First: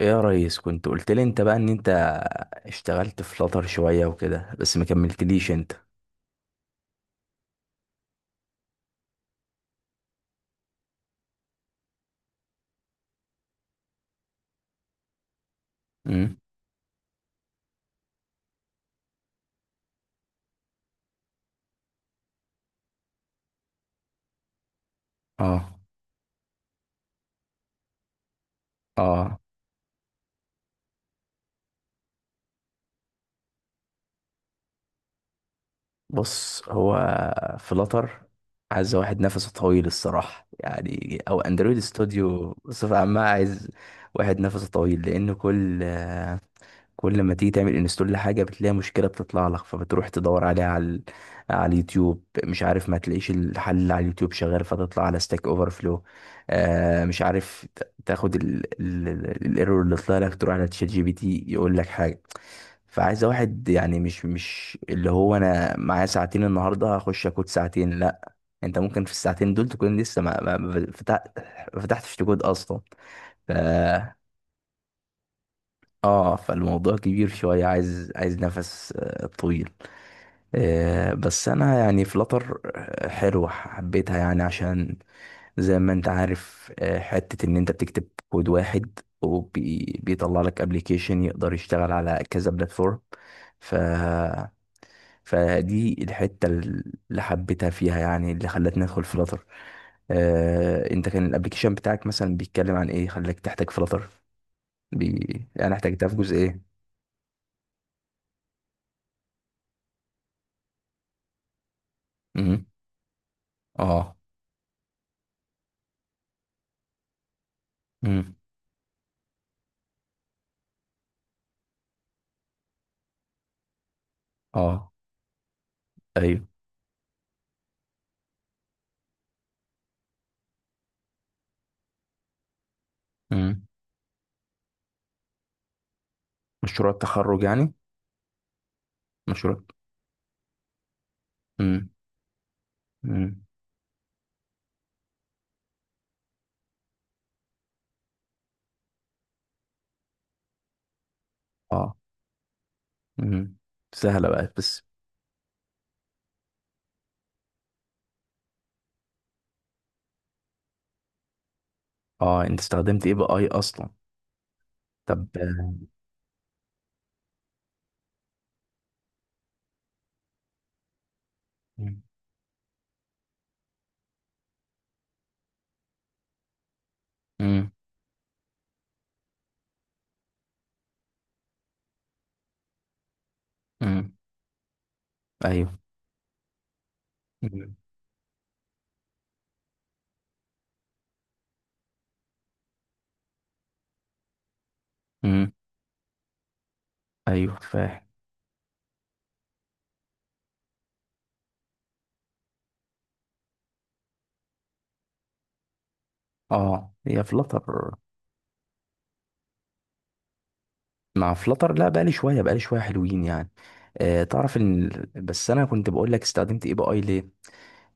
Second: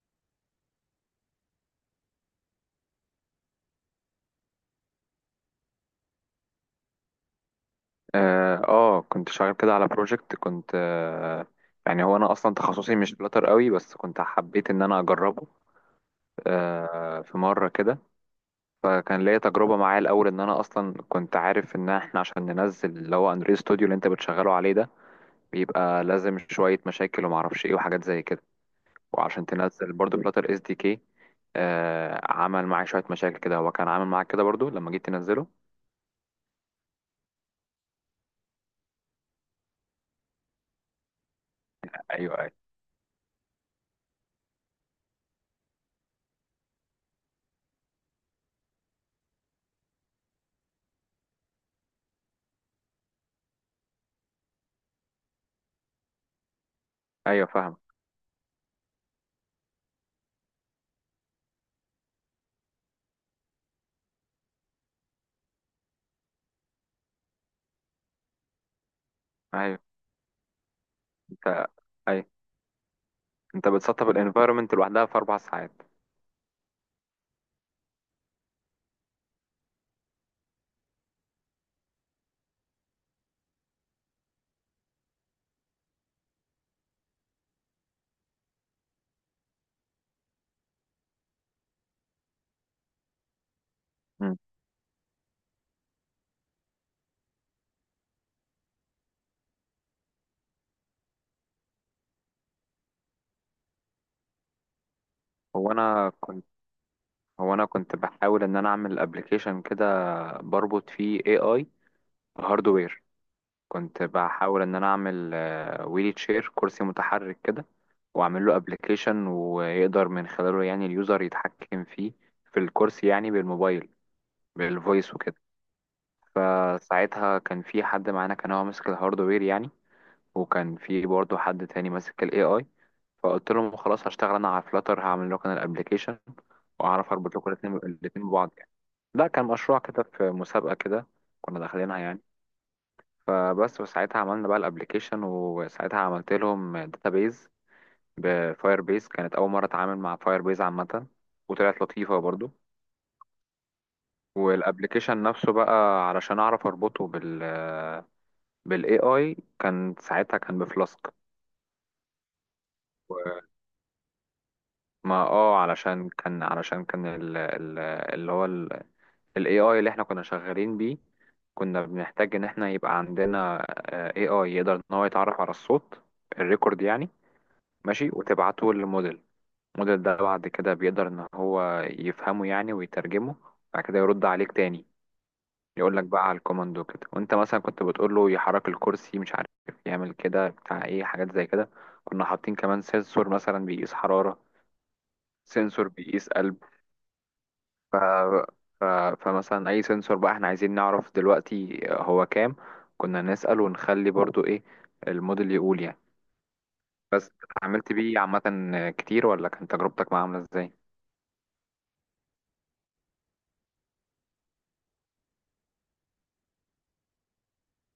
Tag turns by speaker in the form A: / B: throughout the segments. A: ايه يا ريس، كنت قلت لي انت بقى ان انت اشتغلت في فلاتر شوية وكده، بس ما كملتليش انت؟
B: اه كنت شغال كده على بروجكت كنت آه يعني هو انا اصلا تخصصي مش فلاتر قوي، بس كنت حبيت ان انا اجربه.
A: امم
B: في مره كده، فكان ليا تجربه معاه. الاول ان انا اصلا كنت عارف ان احنا عشان ننزل اللي هو انريل ستوديو اللي انت بتشغله عليه ده،
A: اه.
B: بيبقى لازم شويه مشاكل ومعرفش ايه وحاجات زي كده،
A: اه.
B: وعشان تنزل برضو فلاتر اس دي كي، عمل معايا شويه مشاكل كده. هو كان عامل معاك كده برضو لما جيت تنزله؟
A: بص، هو فلاتر عايز واحد نفسه طويل الصراحة، يعني او اندرويد
B: ايوه، ايوه،
A: استوديو بصفة عامة عايز واحد نفسه طويل، لان كل ما تيجي تعمل انستول لحاجه بتلاقي مشكله بتطلع لك، فبتروح تدور عليها على على اليوتيوب، مش عارف، ما تلاقيش الحل اللي على اليوتيوب شغال، فتطلع على ستاك اوفر فلو. مش
B: ايوه،
A: عارف
B: فاهم،
A: تاخد الايرور اللي طلع لك، تروح على تشات جي بي تي يقول لك حاجه. فعايز واحد يعني مش اللي هو انا معايا ساعتين النهارده هخش اكود ساعتين، لا، انت ممكن في الساعتين دول
B: ايوه.
A: تكون لسه
B: انت
A: ما فتحتش
B: ايوه
A: تكود اصلا.
B: انت بتسطب الانفايرمنت لوحدها في 4 ساعات.
A: اه، فالموضوع كبير شوية، عايز نفس طويل. بس انا يعني فلتر حلوة حبيتها يعني عشان زي ما انت عارف حتة ان انت بتكتب كود واحد وبيطلع لك ابلكيشن يقدر يشتغل على كذا بلاتفورم. ف
B: مم.
A: فدي الحتة اللي حبيتها فيها يعني، اللي خلتني ادخل فلتر. انت كان الابلكيشن بتاعك مثلا بيتكلم عن ايه خلاك تحتاج فلتر؟
B: هو
A: يعني احتاجتها
B: انا
A: في جزء
B: كنت
A: ايه؟
B: هو انا كنت بحاول ان انا اعمل ابلكيشن كده بربط فيه اي اي
A: امم
B: هاردوير. كنت
A: اه.
B: بحاول ان انا اعمل ويلي تشير، كرسي متحرك كده،
A: امم
B: واعمل له ابلكيشن ويقدر من خلاله يعني اليوزر يتحكم فيه، في الكرسي، يعني بالموبايل
A: اه.
B: بالفويس وكده.
A: ايوه.
B: فساعتها كان في حد معانا كان هو ماسك الهاردوير يعني، وكان في برضه حد تاني ماسك الاي اي. فقلت
A: امم
B: لهم خلاص هشتغل انا على فلاتر، هعمل لكم انا الابلكيشن
A: مشروع
B: واعرف اربط
A: التخرج
B: لكم
A: يعني.
B: الاثنين ببعض يعني. لا، كان
A: مشروع.
B: مشروع كده في مسابقه كده كنا
A: امم
B: داخلينها يعني.
A: امم
B: فبس، وساعتها عملنا بقى الابلكيشن، وساعتها عملت لهم داتابيز بفاير بيز. كانت اول مره اتعامل مع فاير بيز عامه، وطلعت
A: اه.
B: لطيفه برضو.
A: امم سهله بقى بس.
B: والابلكيشن نفسه بقى، علشان اعرف اربطه بالاي اي، كان ساعتها كان بفلاسك.
A: اه، انت استخدمت ايه بقى، اي اصلا؟
B: ما
A: طب.
B: اه علشان كان اللي هو ال AI اللي احنا كنا شغالين بيه، كنا
A: امم
B: بنحتاج ان احنا يبقى عندنا AI يقدر ان هو يتعرف على الصوت الريكورد يعني،
A: امم
B: ماشي، وتبعته للموديل. الموديل ده بعد كده بيقدر ان هو يفهمه يعني ويترجمه، بعد كده
A: امم
B: يرد عليك تاني،
A: ايوه.
B: يقول لك بقى على الكوماند وكده. وانت مثلا
A: امم
B: كنت بتقول له يحرك الكرسي، مش عارف يعمل كده بتاع ايه، حاجات زي كده. كنا حاطين كمان سنسور مثلا بيقيس حرارة،
A: امم
B: سنسور بيقيس قلب.
A: ايوه، فاهم.
B: ف- فمثلا اي سنسور بقى احنا عايزين نعرف دلوقتي هو كام، كنا نسأل، ونخلي برضو ايه الموديل يقول يعني.
A: اه، هي
B: بس،
A: فلتر.
B: اتعاملت بيه عامة كتير، ولا كانت تجربتك معاه عاملة ازاي؟
A: مع فلتر، لا، بقى لي شويه، حلوين يعني. آه، تعرف ان بس انا كنت بقول لك استخدمت ايه بقى، اي ليه؟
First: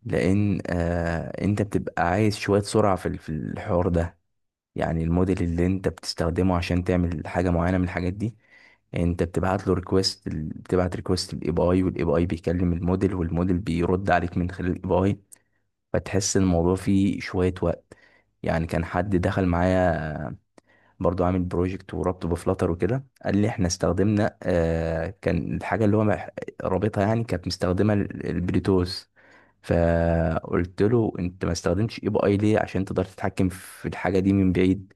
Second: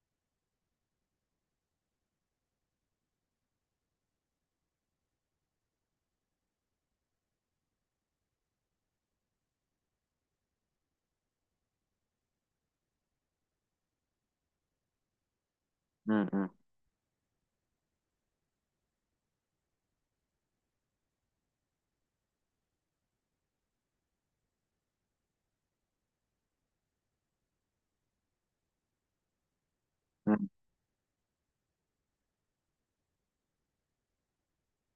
A: لان آه، انت بتبقى عايز شويه سرعه في في الحوار ده، يعني الموديل اللي انت بتستخدمه عشان تعمل حاجه معينه من الحاجات دي، انت بتبعت له ريكويست، بتبعت ريكويست للاي بي اي، والاي بي اي بيكلم الموديل، والموديل بيرد عليك من خلال الاي بي اي.
B: مم،
A: فتحس
B: مم،
A: الموضوع فيه شويه وقت، يعني كان حد دخل معايا برضو عامل بروجكت وربطه بفلاتر وكده، قال لي احنا استخدمنا آه، كان الحاجه اللي هو رابطها يعني كانت مستخدمه البلوتوث.
B: مم،
A: فقلت له انت ما استخدمتش اي بي اي ليه عشان تقدر تتحكم في الحاجه دي من بعيد؟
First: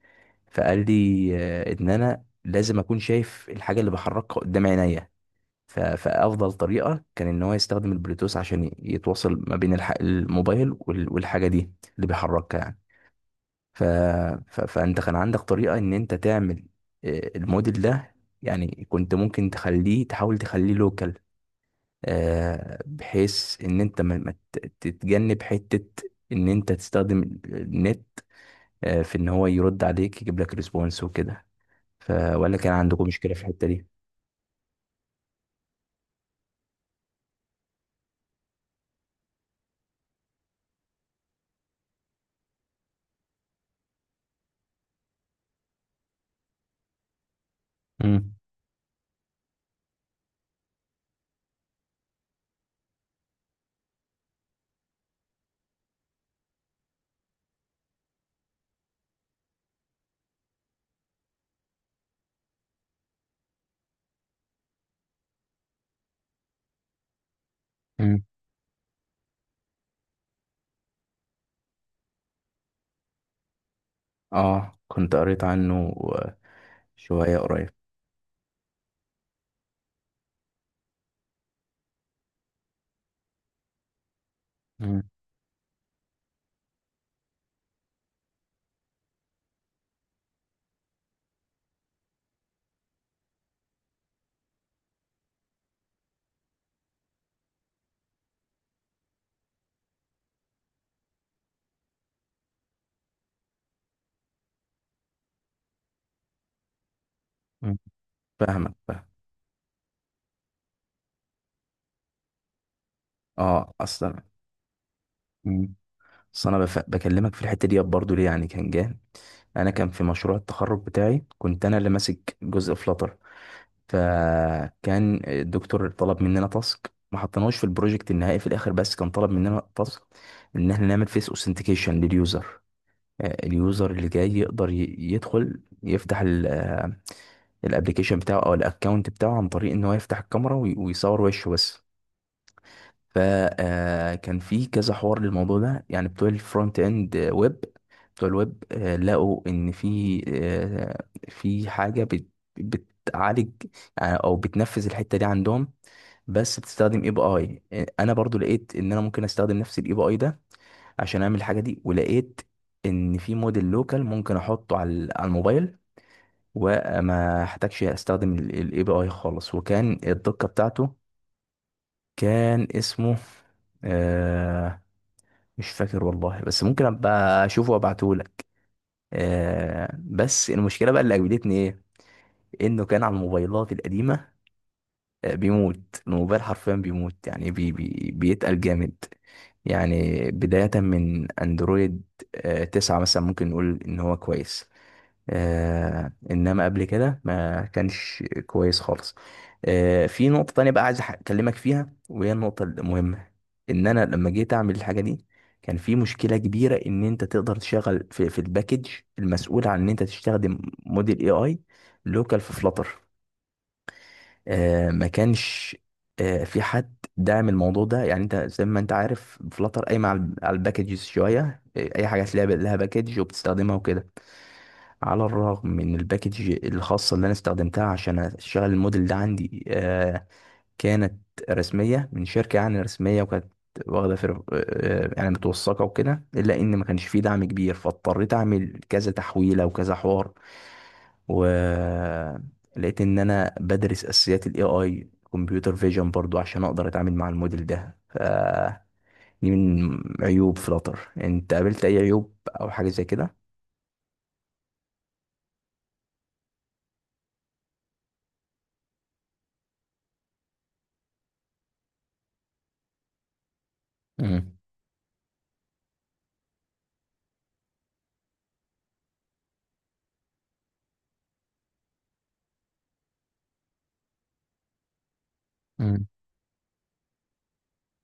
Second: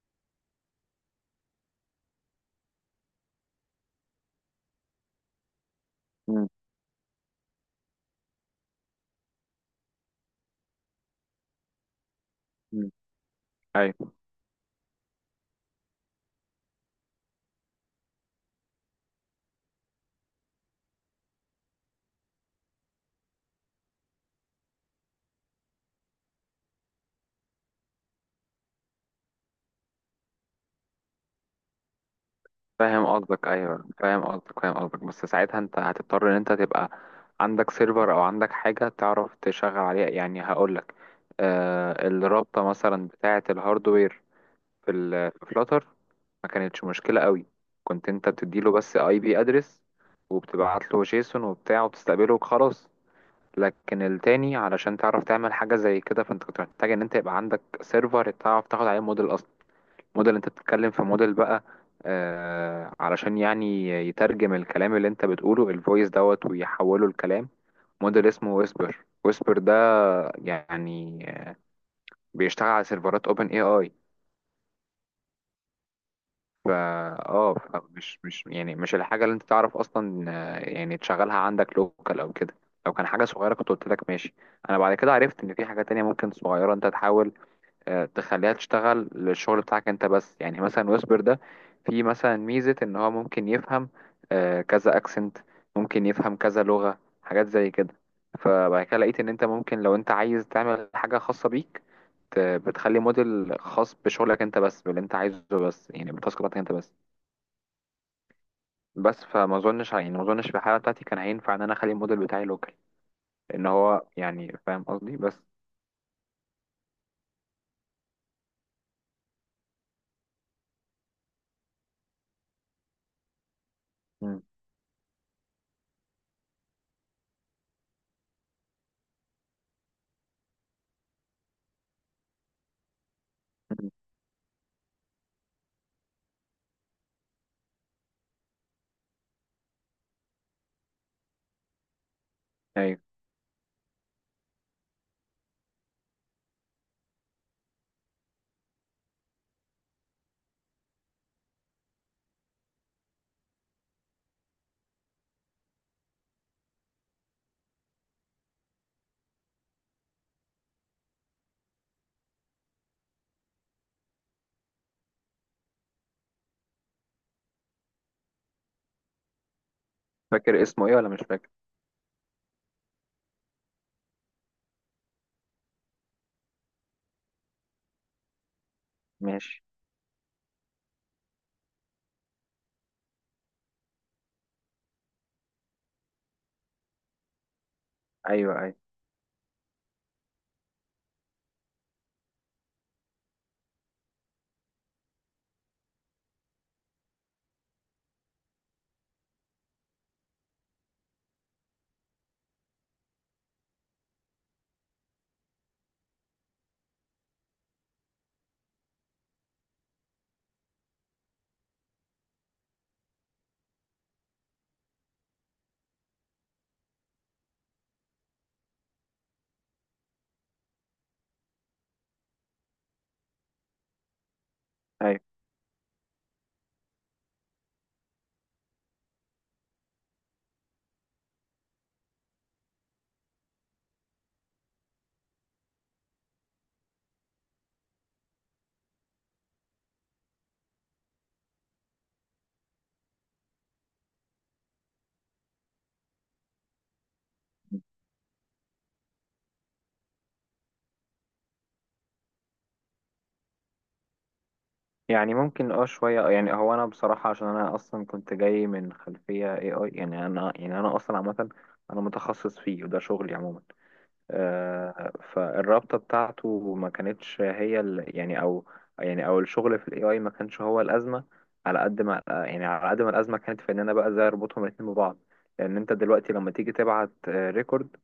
A: فقال لي آه، ان انا لازم اكون شايف الحاجه اللي بحركها قدام عينيا.
B: مم،
A: فافضل طريقه كان ان هو يستخدم البلوتوث عشان يتواصل ما بين الموبايل والحاجه دي اللي بيحركها يعني.
B: مم.
A: ف...
B: ايوه
A: فانت كان عندك طريقة ان انت تعمل الموديل ده، يعني كنت ممكن تخليه، تحاول تخليه لوكال، بحيث ان انت ما ما ت- تتجنب حتة ان انت تستخدم النت في ان هو يرد عليك يجيب لك ريسبونس وكده. ولا كان عندكم
B: فاهم
A: مشكلة في
B: قصدك
A: الحتة
B: ايوه
A: دي؟
B: فاهم قصدك فاهم قصدك. بس ساعتها انت هتضطر ان انت تبقى عندك سيرفر، او عندك حاجة تعرف تشغل عليها، يعني هقولك الرابطة مثلا بتاعة الهاردوير في فلاتر ما كانتش مشكلة قوي. كنت انت
A: مم.
B: بتديله بس اي بي ادرس، وبتبعت له جيسون وبتاع وبتستقبله وخلاص. لكن التاني، علشان تعرف تعمل حاجة زي كده، فانت كنت محتاج ان انت يبقى عندك سيرفر تعرف تاخد عليه موديل اصلا. موديل، انت بتتكلم في موديل بقى، علشان يعني يترجم الكلام اللي انت بتقوله، الفويس دوت، ويحوله لكلام.
A: مم.
B: موديل اسمه ويسبر ده يعني بيشتغل على سيرفرات اوبن اي اي.
A: اه، كنت قريت عنه
B: فا
A: شوية
B: اه
A: قريب.
B: فمش مش يعني مش الحاجة اللي انت تعرف اصلا، يعني تشغلها عندك لوكال او كده. لو كان حاجة صغيرة كنت قلت لك ماشي. انا بعد
A: مم.
B: كده عرفت ان في حاجة تانية ممكن صغيرة انت تحاول تخليها تشتغل للشغل بتاعك انت بس. يعني مثلا ويسبر ده في مثلا ميزة ان هو ممكن يفهم كذا اكسنت، ممكن يفهم كذا لغة، حاجات زي كده. فبعد كده لقيت ان انت ممكن لو انت عايز تعمل حاجة خاصة بيك، بتخلي موديل خاص بشغلك انت بس، باللي انت عايزه بس، يعني بالتاسك بتاعتك انت بس.
A: مم. فاهمك، فاهم.
B: بس فما اظنش يعني ما اظنش في الحاله بتاعتي كان هينفع ان انا اخلي الموديل بتاعي لوكال، لان
A: اه
B: هو
A: اصلا.
B: يعني فاهم قصدي بس.
A: بس انا بكلمك في الحته دي برضو ليه، يعني كان جه، انا كان في مشروع التخرج بتاعي، كنت انا اللي ماسك جزء فلاتر،
B: مم.
A: فكان الدكتور طلب مننا تاسك، ما حطيناهوش في البروجكت النهائي في الاخر، بس كان طلب مننا تاسك ان احنا نعمل فيس اوثنتيكيشن لليوزر.
B: مم.
A: اليوزر اللي جاي يقدر يدخل، يفتح الابلكيشن بتاعه او الاكونت بتاعه عن طريق ان هو يفتح الكاميرا ويصور وشه بس.
B: ايوه،
A: فكان في كذا حوار للموضوع ده، يعني بتوع الفرونت اند ويب، بتوع الويب لقوا ان في في حاجه بتعالج يعني او بتنفذ الحته دي عندهم بس بتستخدم اي بي اي. انا برضو لقيت ان انا ممكن استخدم نفس الاي بي اي ده عشان اعمل الحاجه دي، ولقيت ان في موديل لوكال ممكن احطه على على الموبايل، وما احتاجش استخدم الاي بي اي خالص، وكان الدقه
B: فاكر اسمه
A: بتاعته.
B: ايه ولا مش فاكر؟
A: كان اسمه آه، مش فاكر والله، بس ممكن ابقى اشوفه وابعتهولك.
B: ماشي.
A: آه، بس المشكله بقى اللي اجبدتني ايه، انه كان على الموبايلات القديمه، آه، بيموت الموبايل حرفيا، بيموت يعني بي بي
B: ايوه،
A: بيتقل
B: ايوه،
A: جامد. يعني بدايه من اندرويد آه 9 مثلا ممكن نقول ان هو كويس، آه، انما قبل كده ما كانش كويس خالص. آه، في نقطة تانية بقى عايز اكلمك فيها وهي النقطة المهمة، ان انا لما جيت اعمل الحاجة دي كان في مشكلة كبيرة ان انت تقدر تشغل في الباكج المسؤول عن ان انت تستخدم موديل اي اي لوكال في فلاتر. آه، ما كانش آه، في حد داعم الموضوع ده، يعني انت زي ما انت عارف فلاتر قايمة على الباكجز شوية، اي حاجة تلاقي لها باكج وبتستخدمها وكده.
B: ايوه.
A: على الرغم من الباكج الخاصة اللي أنا استخدمتها عشان أشغل الموديل ده عندي كانت رسمية من شركة، يعني رسمية، وكانت واخدة فر... آه، يعني متوثقة وكده، إلا إن ما كانش فيه دعم كبير، فاضطريت أعمل كذا تحويلة وكذا حوار. ولقيت إن أنا بدرس أساسيات ال AI، كمبيوتر فيجن برضو، عشان أقدر أتعامل مع الموديل ده. دي من عيوب فلاتر. أنت قابلت أي عيوب أو حاجة زي كده؟
B: يعني ممكن شويه. يعني هو انا بصراحه عشان انا اصلا كنت جاي من خلفيه اي اي، يعني انا اصلا عامه، انا متخصص فيه وده شغلي عموما.
A: مم.
B: فالرابطة بتاعته ما كانتش هي يعني او الشغل في الاي اي ما كانش هو الازمة. على قد ما الازمة كانت في ان انا بقى ازاي اربطهم الاتنين ببعض. لان انت
A: مم.
B: دلوقتي لما تيجي تبعت ريكورد،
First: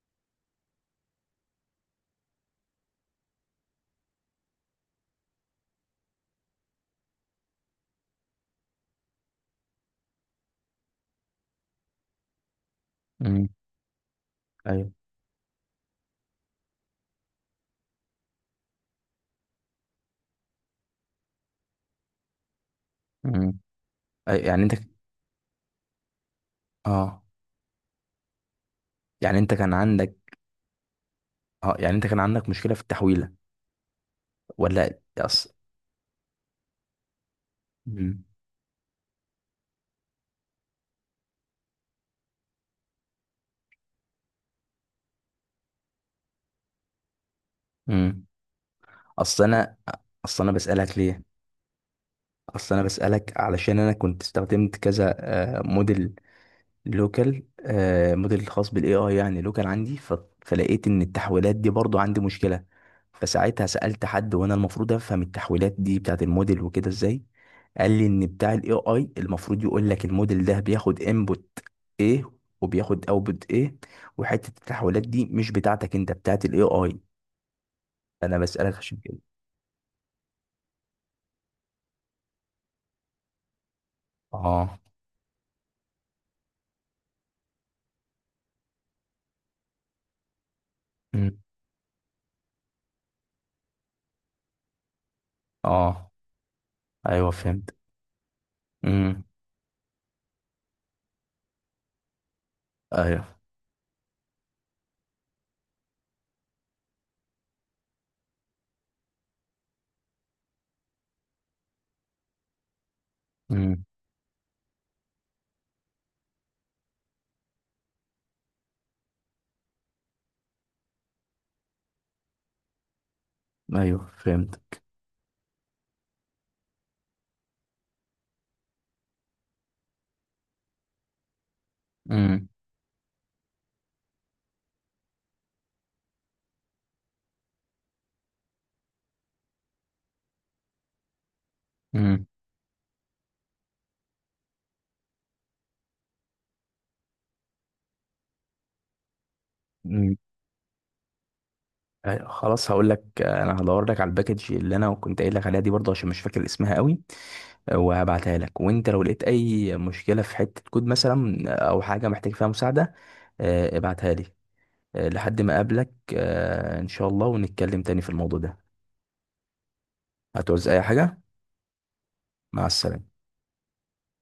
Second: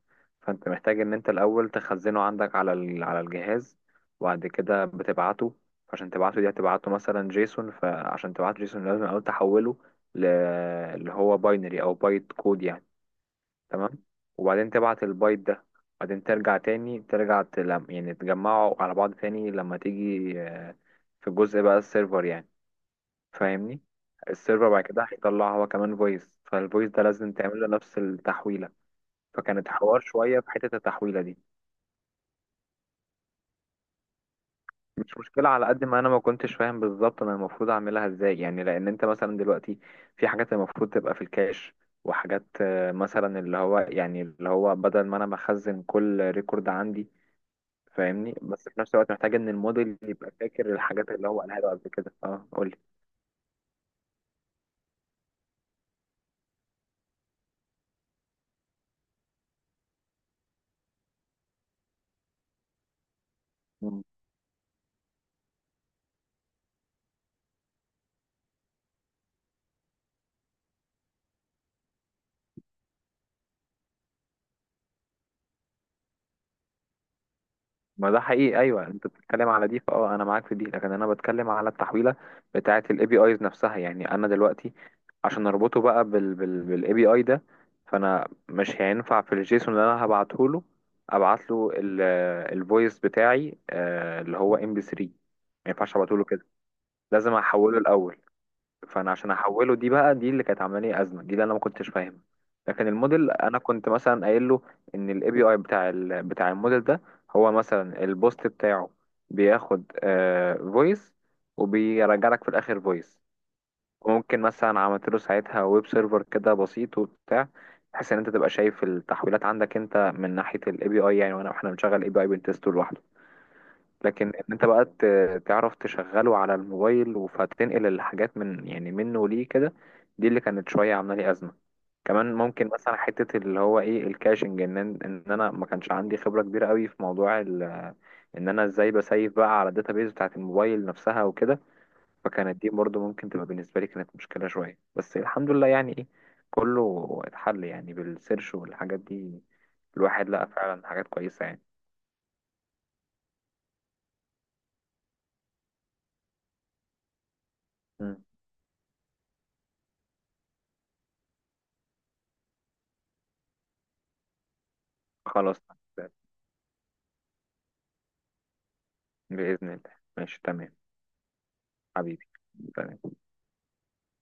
B: فانت محتاج ان انت الاول تخزنه عندك على الجهاز، وبعد كده بتبعته. عشان تبعته، دي هتبعته مثلا جيسون، فعشان تبعته جيسون لازم الاول تحوله ل... اللي هو باينري او بايت كود يعني.
A: مم.
B: تمام. وبعدين تبعت البايت ده، بعدين ترجع تاني، ترجع تلم، يعني تجمعه على بعض تاني لما تيجي، في جزء بقى السيرفر يعني،
A: ايوه.
B: فاهمني؟
A: يعني
B: السيرفر
A: انت،
B: بعد كده هيطلع هو كمان فويس، فالفويس ده
A: اه،
B: لازم تعمل له نفس التحويلة.
A: يعني انت
B: فكانت
A: كان
B: حوار
A: عندك،
B: شوية في حتة التحويلة دي.
A: اه، يعني انت كان عندك مشكلة في التحويلة ولا
B: مش
A: اصل؟
B: مشكلة، على قد ما أنا ما كنتش فاهم بالظبط أنا المفروض أعملها
A: امم
B: إزاي، يعني لأن أنت مثلا دلوقتي في حاجات المفروض تبقى في الكاش، وحاجات مثلا اللي هو بدل ما أنا بخزن كل ريكورد عندي،
A: امم
B: فاهمني؟ بس في نفس الوقت محتاج
A: اصل
B: ان
A: انا
B: الموديل يبقى
A: اصل انا
B: فاكر
A: بسألك
B: الحاجات
A: ليه،
B: اللي هو قالها له قبل كده. اه قول
A: اصل
B: لي.
A: انا بسألك علشان انا كنت استخدمت كذا موديل لوكال، آه، موديل الخاص بالاي اي يعني لوكال عندي. فلقيت ان التحويلات دي برضو عندي مشكله، فساعتها
B: مم.
A: سالت حد، وانا المفروض افهم التحويلات دي بتاعت الموديل وكده ازاي. قال لي ان بتاع الاي اي المفروض يقول لك الموديل ده بياخد انبوت ايه وبياخد اوتبوت ايه، وحته التحويلات دي مش بتاعتك انت، بتاعت الاي اي.
B: ما ده
A: انا
B: حقيقي،
A: بسالك
B: ايوه،
A: عشان
B: انت
A: كده.
B: بتتكلم على دي. انا معاك في دي، لكن انا بتكلم على التحويله بتاعه الاي بي ايز نفسها، يعني انا دلوقتي
A: اه.
B: عشان اربطه بقى بالاي بي اي ده، فانا مش هينفع في الجيسون اللي انا هبعته له،
A: أمم.
B: ابعت له الفويس بتاعي، اللي هو MP3. ما ينفعش
A: اه.
B: ابعته له كده،
A: ايوه،
B: لازم
A: فهمت.
B: احوله الاول. فانا
A: امم
B: عشان احوله، دي بقى دي اللي كانت عامله لي ازمه، دي اللي انا ما كنتش فاهمها. لكن
A: ايوه.
B: الموديل انا كنت مثلا قايل له ان الاي بي اي بتاع الموديل ده، هو مثلا البوست بتاعه بياخد فويس، وبيرجع لك في الاخر فويس.
A: امم
B: وممكن مثلا عملت له ساعتها ويب سيرفر كده بسيط وبتاع، بحيث ان انت تبقى شايف التحويلات عندك انت من ناحيه الاي بي اي يعني، وانا احنا بنشغل الاي بي اي بنتست لوحده.
A: ايوه،
B: لكن ان انت
A: فهمت.
B: بقى تعرف تشغله على الموبايل، فتنقل الحاجات من، يعني منه ليه كده، دي اللي كانت شويه عامله لي ازمه. كمان
A: امم
B: ممكن مثلا حته اللي هو ايه الكاشنج، ان انا ما كانش عندي خبره كبيره قوي في موضوع ان انا ازاي بسيف بقى على الداتابيز بتاعت الموبايل نفسها وكده.
A: امم
B: فكانت دي برضو ممكن تبقى بالنسبه لي كانت مشكله شويه، بس الحمد لله يعني، ايه، كله اتحل يعني بالسيرش والحاجات دي. الواحد لقى فعلا حاجات كويسه يعني.
A: خلاص، هقول لك انا هدور لك على الباكج اللي انا كنت قايل لك عليها دي برضه، عشان مش فاكر اسمها قوي.
B: مم.
A: وهبعتها لك، وانت لو لقيت اي مشكله في حته كود مثلا او حاجه محتاج فيها مساعده ابعتها لي. لحد ما
B: خلاص.
A: اقابلك ان شاء الله، ونتكلم تاني في الموضوع ده.
B: بإذن الله. ماشي،
A: هتعوز
B: تمام.
A: اي حاجه؟
B: حبيبي،
A: مع
B: سلام.
A: السلامه.